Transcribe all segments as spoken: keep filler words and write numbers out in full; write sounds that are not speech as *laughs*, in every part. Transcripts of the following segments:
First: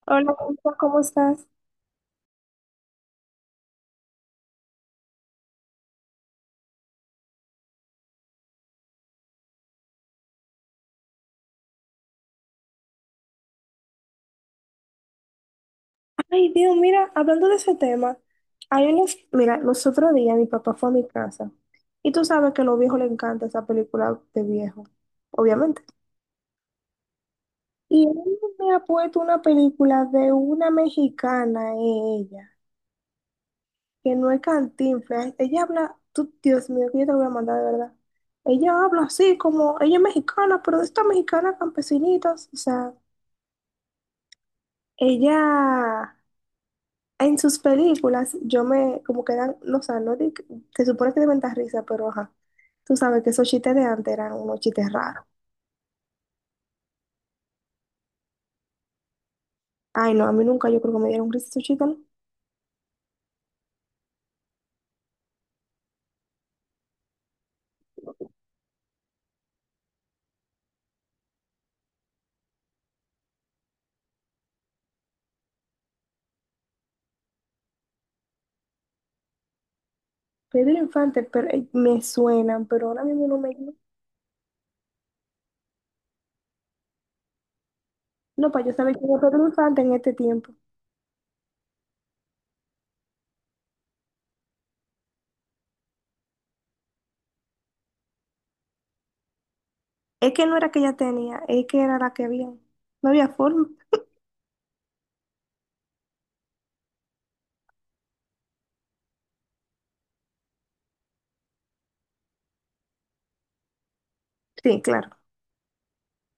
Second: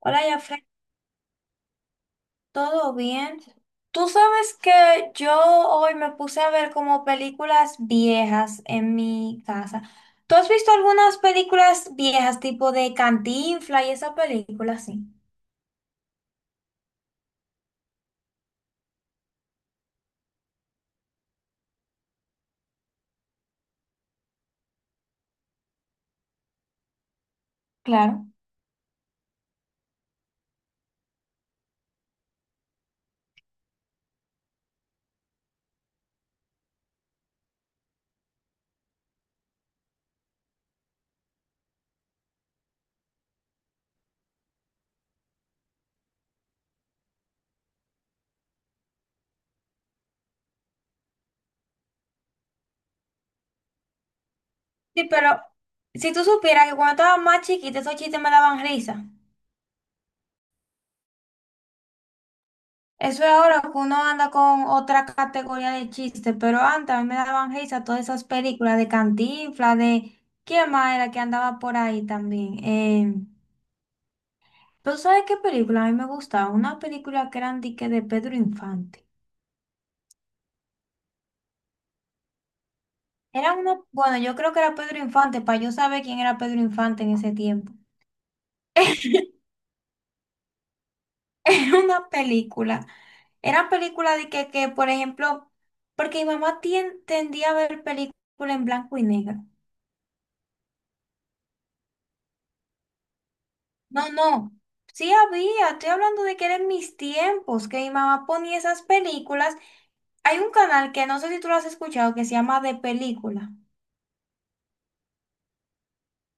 Hola, Hola, Jafre, Juanpa, ¿cómo estás? ¿todo bien? Tú sabes que yo hoy me puse a ver como películas viejas en mi casa. ¿Tú has visto algunas películas viejas, tipo de Cantinflas y esa película? Sí. Ay, Dios, mira, hablando de ese tema, hay unos, mira, los otros días mi papá fue a mi casa y tú sabes que a los viejos les encanta esa película de viejo, obviamente. Y él Claro. me ha puesto una película de una mexicana, ella, que no es Cantinflas. Ella habla, tú, Dios mío, que yo te la voy a mandar de verdad. Ella habla así como, ella es mexicana, pero de estas mexicanas campesinitas, o sea, ella. En sus películas, yo me, como que eran, no, o sea, no, di- se supone que deben dar risa, pero ajá, tú sabes que esos chistes de antes eran unos chistes Sí, raros. pero si tú supieras que cuando estaba más chiquita, esos chistes me daban risa. Ay, no, a mí nunca yo creo que me dieron risa esos chistes, ¿no? Eso es ahora que uno anda con otra categoría de chistes, pero antes a mí me daban risa todas esas películas de Cantinflas, de... ¿Quién más era que andaba por ahí también? Eh... ¿Tú sabes qué película a mí me gustaba? Una película que eran dique de Pedro Infante. Pedro Infante, pero eh, me suenan, pero ahora mismo no Era me... una, bueno, yo creo que era Pedro Infante, para yo saber quién era Pedro Infante en ese tiempo. No, para yo saber quién era Pedro *laughs* Infante en este tiempo. Era una película. Eran película de que, que, por ejemplo, porque mi mamá tien- tendía a ver películas en blanco y negro. Es que no era que ella tenía, es que era la que había. No había forma. No, no. Sí había, estoy hablando de que eran mis tiempos, que mi mamá ponía esas películas. Hay un canal que no sé si tú lo has escuchado que se llama De Película. Sí, claro,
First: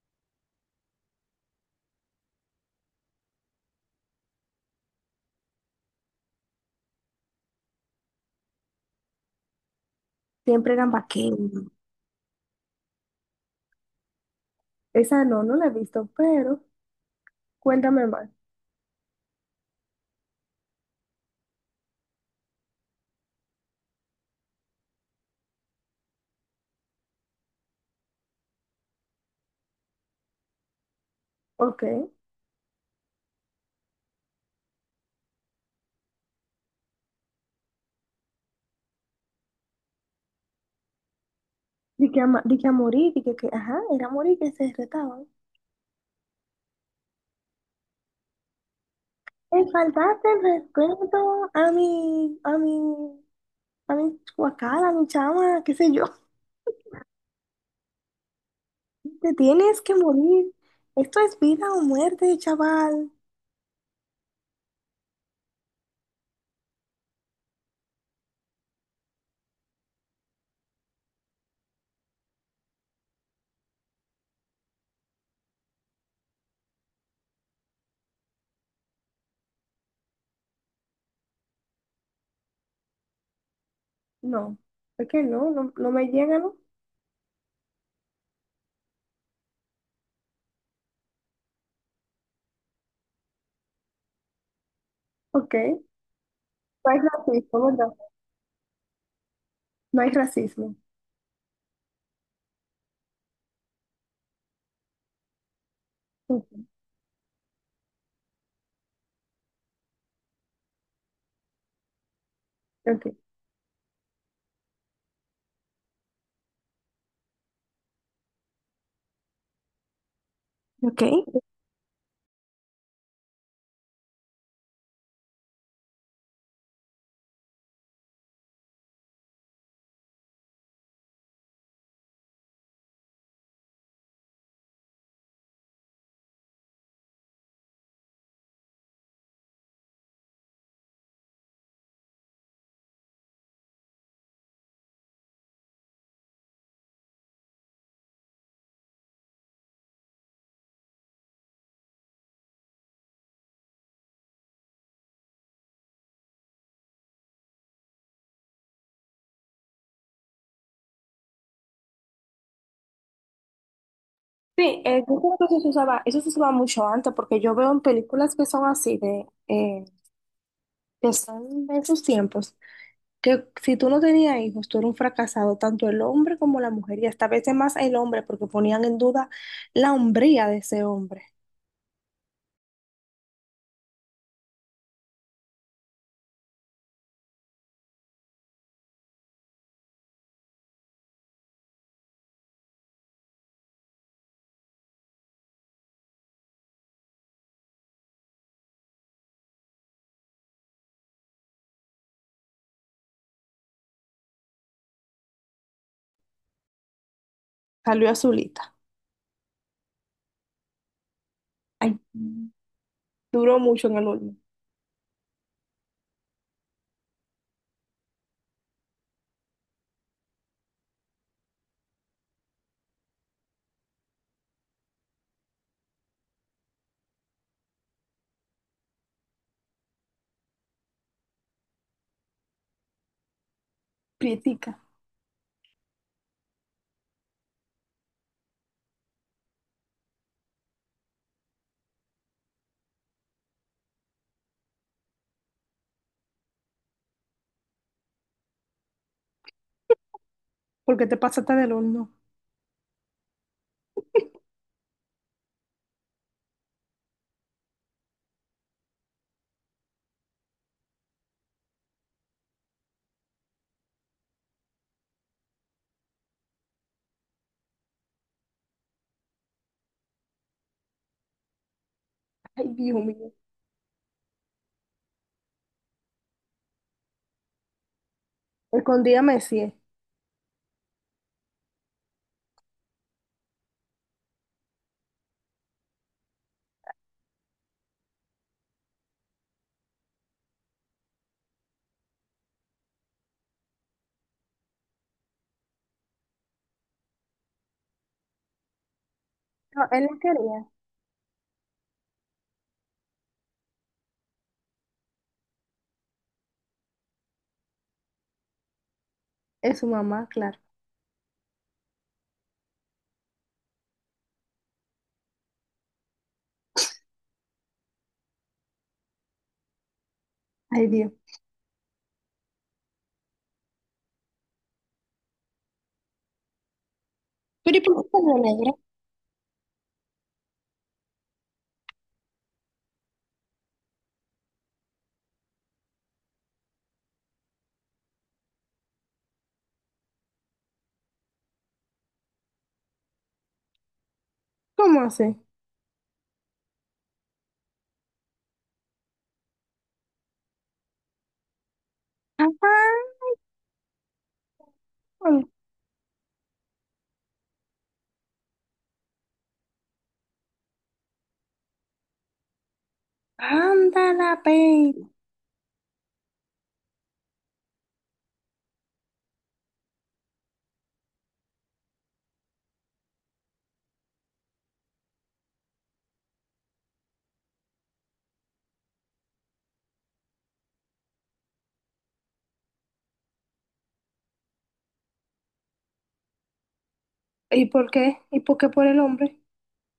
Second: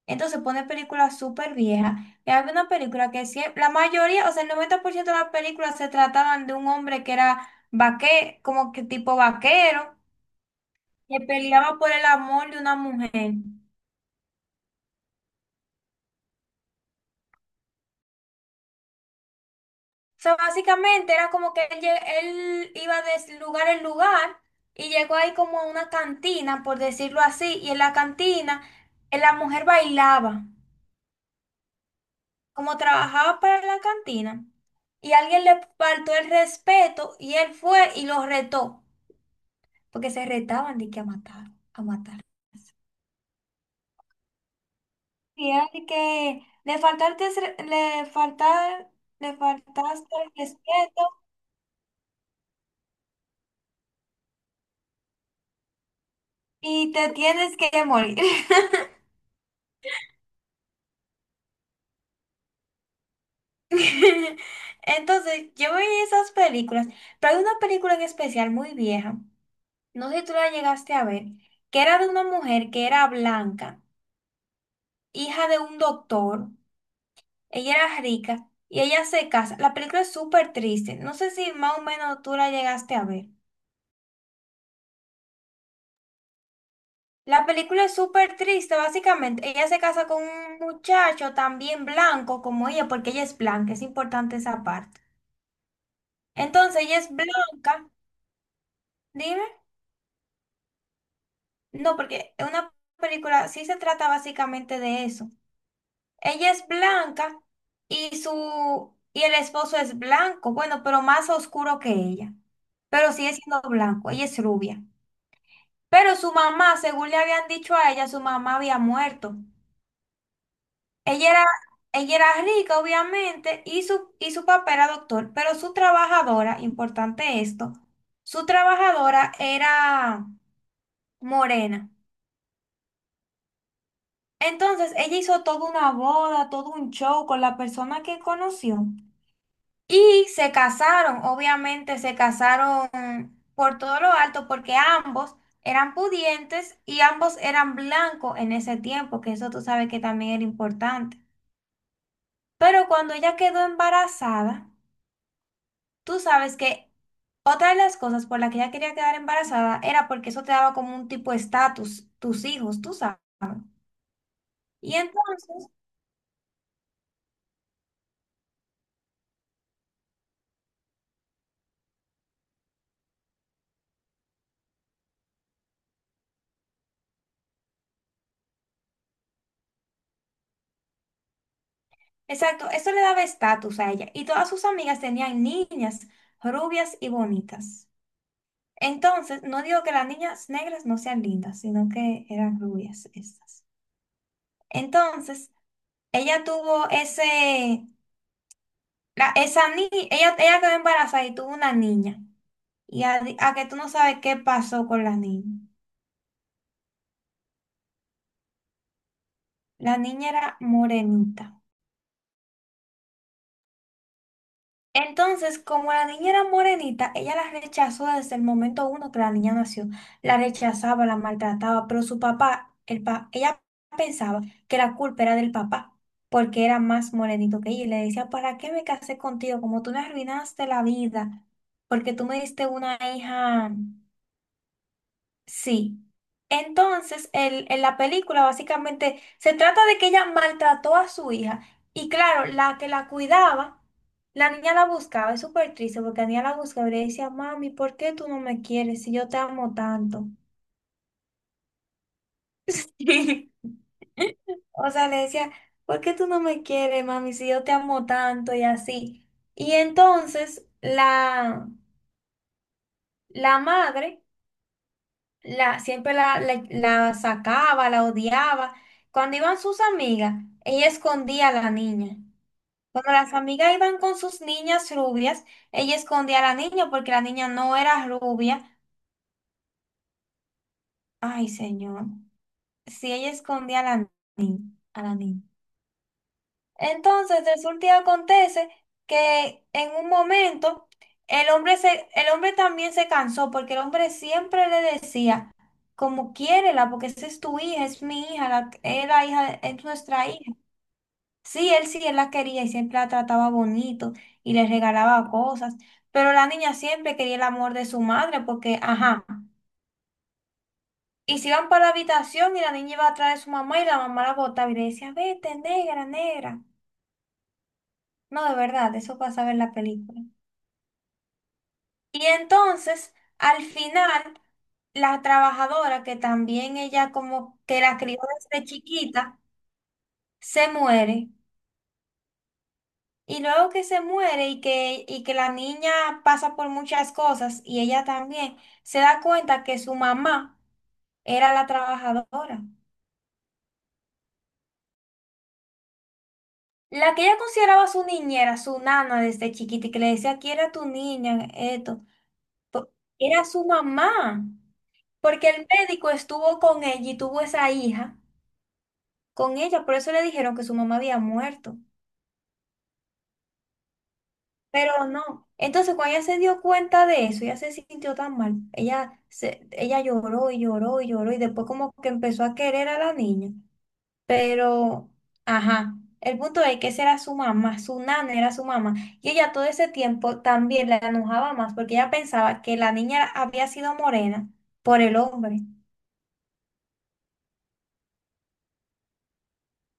Entonces pone películas súper viejas. Y había una película que siempre, la mayoría, o sea, el noventa por ciento de las películas se trataban de un hombre que era vaquero, como que tipo vaquero, siempre eran que vaqueros. peleaba por el amor de una mujer. Esa no, no la he visto, pero cuéntame más. O sea, básicamente era como que él, lle- él iba de lugar en lugar y llegó ahí como a una cantina, por decirlo así, y en la cantina eh, la mujer bailaba, Ok. como trabajaba para la cantina, y alguien le faltó el respeto y él fue y lo retó. Porque se retaban de que a matar, a Di que, matar. ama- di que a morir, di que, que, ajá, era a morir que se retaban. Y era de que le faltaste, le faltar, le Me faltaste faltaste el el respeto respeto a mi, a mi, a mi guacal, a mi chama, qué sé yo. y te tienes que morir. Te tienes que morir. Esto es vida o muerte, chaval. *laughs* Entonces, yo veía esas películas, pero hay una película en especial muy vieja, no sé si tú la llegaste a ver, que era de una mujer que era blanca, hija de un doctor, ella era rica y ella se casa. La película es súper triste, no sé si más o menos tú la llegaste a ver. No, es que no, no, no me llega, ¿no? La película es súper triste, básicamente. Ella se casa con un muchacho también blanco como ella, porque ella es blanca, es importante esa parte. Ok. ¿No Entonces, ella hay es racismo, blanca, verdad? dime. No hay racismo. No, porque es una película sí se trata básicamente de eso. Ok. Ella es blanca y su y el esposo es blanco, bueno, pero más oscuro que ella. Pero Ok. sigue siendo blanco, ella es rubia. Pero su mamá, según le habían dicho a ella, su mamá había muerto. ¿Ok? Ella era, ella era rica, obviamente, y su, y su papá era doctor, pero su trabajadora, importante esto, su trabajadora era morena. Entonces, ella hizo toda una boda, todo un show con la persona que conoció. Y se casaron, obviamente, se casaron por todo lo alto, porque ambos eran pudientes y ambos eran blancos en ese tiempo, que eso tú sabes que también era importante. Pero cuando ella quedó embarazada, tú sabes que otra de las cosas por las que ella quería quedar embarazada era porque eso te daba como un tipo de estatus, tus hijos, tú sabes. Sí, Y eh, yo creo que eso entonces, se usaba, eso se usaba mucho antes, porque yo veo en películas que son así, de, eh, que son de esos tiempos, que si tú no tenías hijos, tú eras un fracasado, tanto el hombre como la mujer, y hasta a veces más el hombre, porque ponían en duda la hombría de ese hombre. exacto, eso le daba estatus a ella. Y todas sus amigas tenían niñas rubias y bonitas. Entonces, no digo que las niñas negras no sean lindas, sino que eran rubias estas. Entonces, ella tuvo ese, la- esa niña, ella, ella quedó embarazada y tuvo una niña. Y a, a que tú no sabes qué pasó con la niña. Salió azulita. La niña era morenita. Ay, duró mucho en el horno. Entonces, como la niña era morenita, ella la rechazó desde el momento uno que la niña nació. La rechazaba, la maltrataba, pero su papá, el pa- ella pensaba que la culpa era del papá, porque era más morenito que ella. Y le decía, ¿para qué me casé contigo? Como tú me arruinaste la vida, porque tú me diste una hija. Prietica, Sí. Entonces, el- en la película básicamente se trata de que ella maltrató a su hija y claro, la que la cuidaba, la niña la buscaba, es súper triste porque la niña la buscaba y le decía, mami, ¿por qué tú no me quieres si yo te amo tanto? porque te pasaste del horno. *laughs* O sea, le decía, ¿por qué tú no me quieres, mami, si yo te amo tanto y así? Y entonces la, la madre... la, siempre la, la- la sacaba, la odiaba. Cuando iban sus amigas, ella escondía a la niña. Ay, Dios Cuando mío. las amigas iban con sus niñas rubias, ella escondía a la niña porque la niña no era rubia. Escondía Messi. Ay, señor. Si ella escondía a la niña, a la niña. Entonces, resulta y acontece que en un momento el hombre, se, el hombre también se cansó porque el hombre siempre le decía, como quiérela, porque esa es tu hija, es mi hija, la, es la hija, de- es No, él no nuestra hija. quería. Sí, él sí, él la quería y siempre la trataba bonito y le regalaba cosas, pero la niña siempre quería el amor de su madre porque, ajá, Es su mamá, claro. y se iban para la habitación y la niña iba atrás de su mamá y la mamá la botaba y le decía, vete, negra, negra. No, de verdad, eso pasaba en la película. Ay, Dios. Y entonces, al final, la trabajadora, que también ella como Pero que ¿y la por qué crió salió desde negra? chiquita, se muere. Y luego que se muere y que, y que la niña pasa por muchas cosas y ella también se da cuenta que su mamá era la trabajadora. ¿Cómo así? La que ella consideraba su niñera, su nana desde chiquita y que le decía, aquí era tu niña, esto, Ajá. po- era su mamá. Porque el médico estuvo con ella y tuvo esa hija. Con ella, por eso le dijeron que su mamá había muerto, Anda la pena. pero no. Entonces, cuando ella se dio cuenta de eso, ella se sintió tan mal. Ella, se, ella lloró y lloró y lloró y después como que empezó a querer a la niña. Pero, ajá, el punto es que esa era su mamá, su nana era su mamá. Y ella todo ese tiempo también la enojaba más porque ella pensaba que la niña era- había sido morena por el hombre, ¿Y por qué? ¿Y por qué por el hombre?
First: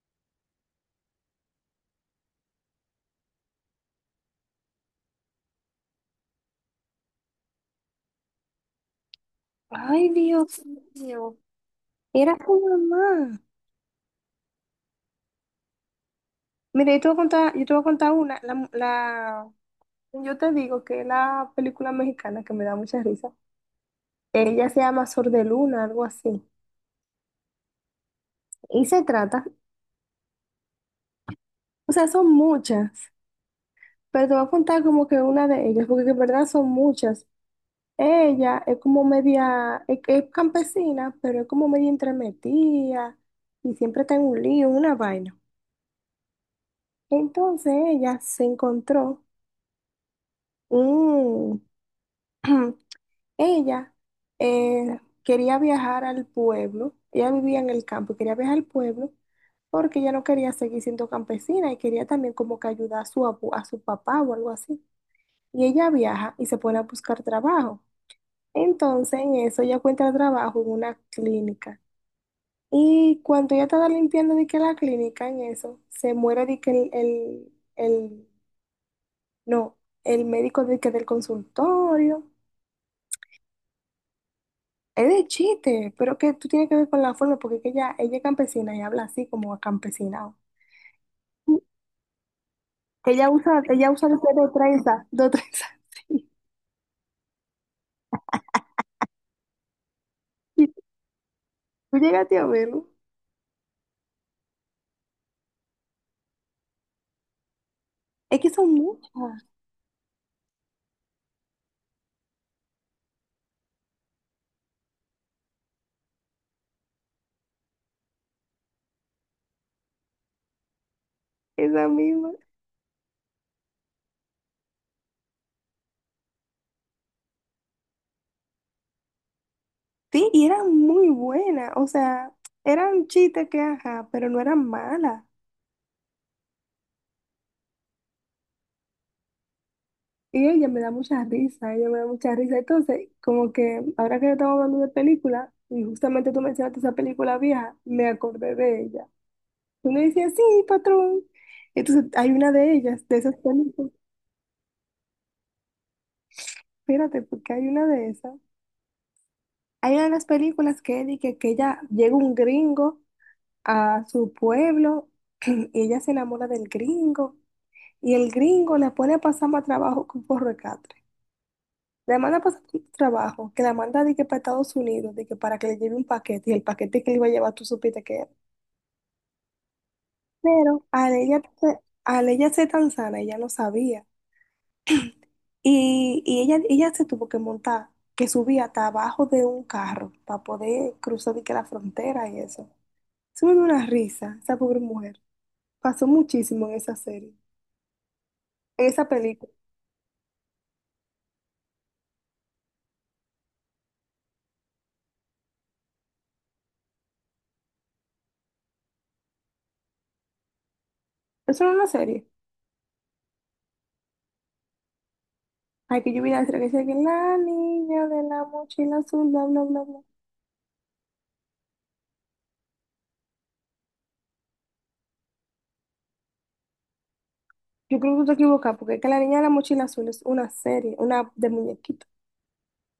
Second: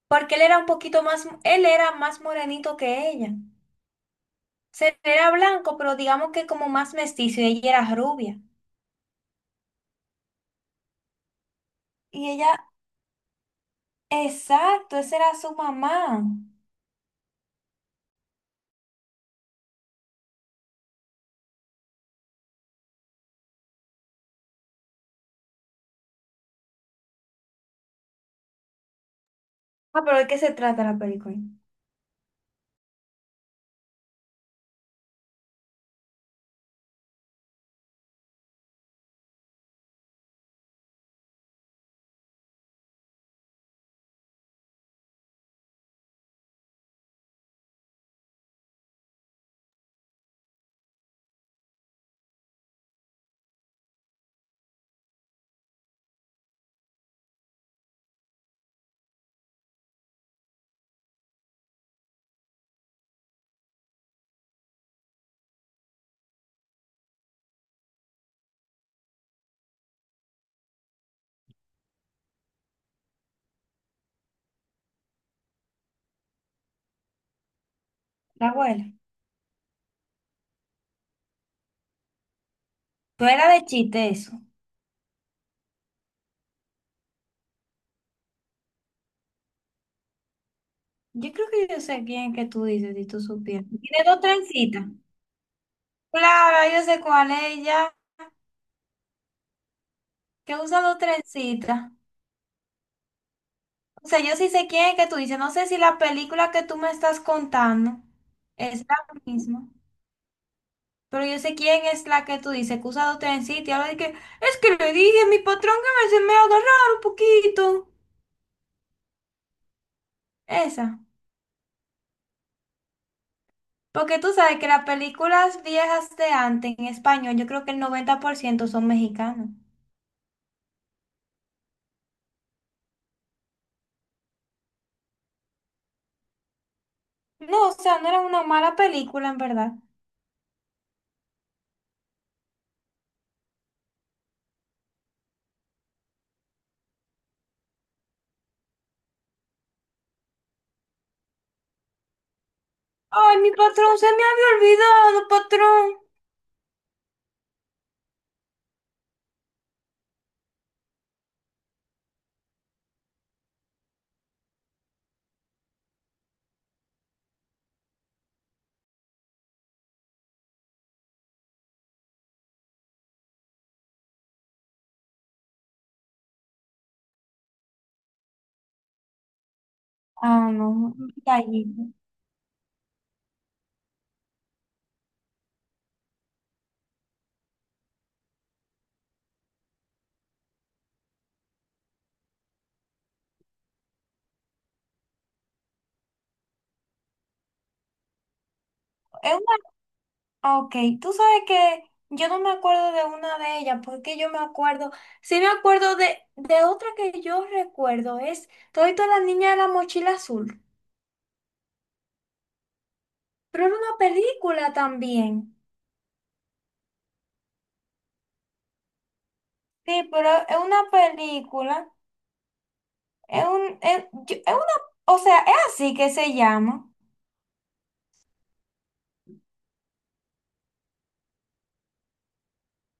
porque él era un poquito más, él era más morenito que ella. Se- Era blanco, pero digamos que como más mestizo y ella era rubia. Ay, Dios mío. Y Era ella, tu mamá. exacto, esa era su mamá. Mira, yo te voy a contar, yo te voy a contar una. La, la- yo te digo que es la película mexicana que me da mucha risa. Ella se llama Sor de Luna, algo así. Y se trata, Ah, pero ¿de qué se trata la película? o sea, son muchas, pero te voy a contar como que una de ellas, porque en verdad son muchas. Ella es como media, es, es campesina, pero es como media entremetida y siempre está en un lío, en una vaina. Entonces ella se encontró un, *clears throat* ella eh, quería viajar al pueblo, ella vivía en el campo y quería viajar al pueblo porque ella no quería seguir siendo campesina y quería también como que ayudar a su, abu- a su papá o algo así. Y ella viaja y se pone a buscar trabajo. Entonces en eso ella encuentra trabajo en una clínica. Y cuando ella estaba limpiando de que la clínica en eso, se muere de que el, el, el- La abuela. no, el médico de que del consultorio. Pero era de chiste eso. Es de chiste, pero que tú tienes que ver con la forma, porque es que ella, ella es campesina y habla así como acampesinado. Yo creo que yo sé quién que tú dices, si Que tú ella usa, supieras. ella Tiene usa de dos de trencitas. trenza, de trenza, *laughs* sí. Claro, yo sé cuál es ella, que Y usa dos trencitas. tú llegaste a verlo. O sea, yo sí sé quién es que tú dices. No sé si la película que tú me estás contando Es que son es la muchas, misma. Pero yo sé quién es la que tú dices que usa dos trencitos y ahora de que es que le dije a mi patrón que me, se me agarrara un poquito. Esa. esa misma. Porque tú sabes que las películas viejas de antes en español, yo creo que el noventa por ciento son mexicanos. Sí, y eran muy buenas, o sea, eran chistes que, ajá, pero no eran malas. No, o sea, no era una mala película en verdad. Y ella me da mucha risa, ella me da mucha risa. Entonces, como que ahora que estamos hablando de película, y justamente tú mencionaste esa película vieja, me acordé de ella. Uno decía, sí, patrón. Entonces, hay una de ellas, de esas Ay, mi películas. patrón, se me había olvidado, patrón. Espérate, porque hay una de esas. Hay una de las películas que él y que, que ella llega un gringo a su pueblo, *clears throat* y ella se enamora del gringo y el gringo la pone a pasar más trabajo con por recatre. La manda a pasar por trabajo, que la manda de que para Estados Unidos, de que para que le lleve un paquete y el paquete que le iba a llevar tú supiste que era. Ah, no, Pero un al ella, detallito. al ella ser tan sana, ella no sabía. Y, y ella, ella se tuvo que montar, que subía hasta abajo de un carro para poder cruzar de que la frontera y eso. Eso me dio una risa, esa pobre mujer. Pasó muchísimo en esa serie, en esa Es película. Ok, tú sabes que yo no me acuerdo de una de ellas, porque yo me acuerdo, sí me acuerdo de, de otra que yo recuerdo, es Todito la niña de la mochila azul, Eso no es una serie. pero era una película también. Hay que yo vi la serie que dice que la niña de la mochila azul, bla, bla, bla, bla. Sí, pero es una película, es un, es, yo- es una, o sea, es así que se llama. Yo creo que tú te equivocas, porque es que la niña de la mochila azul es una serie, una de muñequito.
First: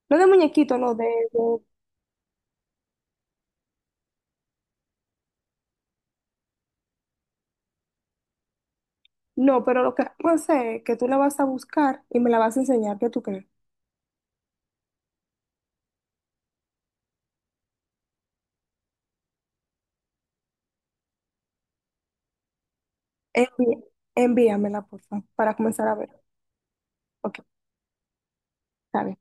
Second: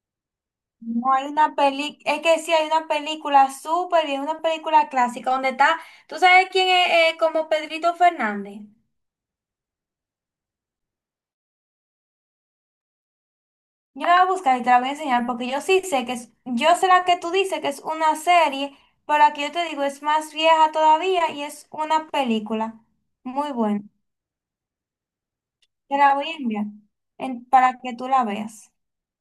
No de muñequito, no, de, No hay una de- peli, es que sí hay una película súper y es una película clásica donde está, ¿tú sabes quién es eh, como Pedrito Fernández? No, pero lo que vamos a hacer es que tú la vas a buscar y me la vas a enseñar, ¿qué tú crees? Yo la voy a buscar y te la voy a enseñar porque yo sí sé que es, yo sé la que tú dices que es una serie, pero aquí yo te digo es más vieja todavía y es una película. Muy buena. Envi- envíamela, por favor, para comenzar a Te ver. la voy a enviar Ok, en- para que tú la veas. está bien.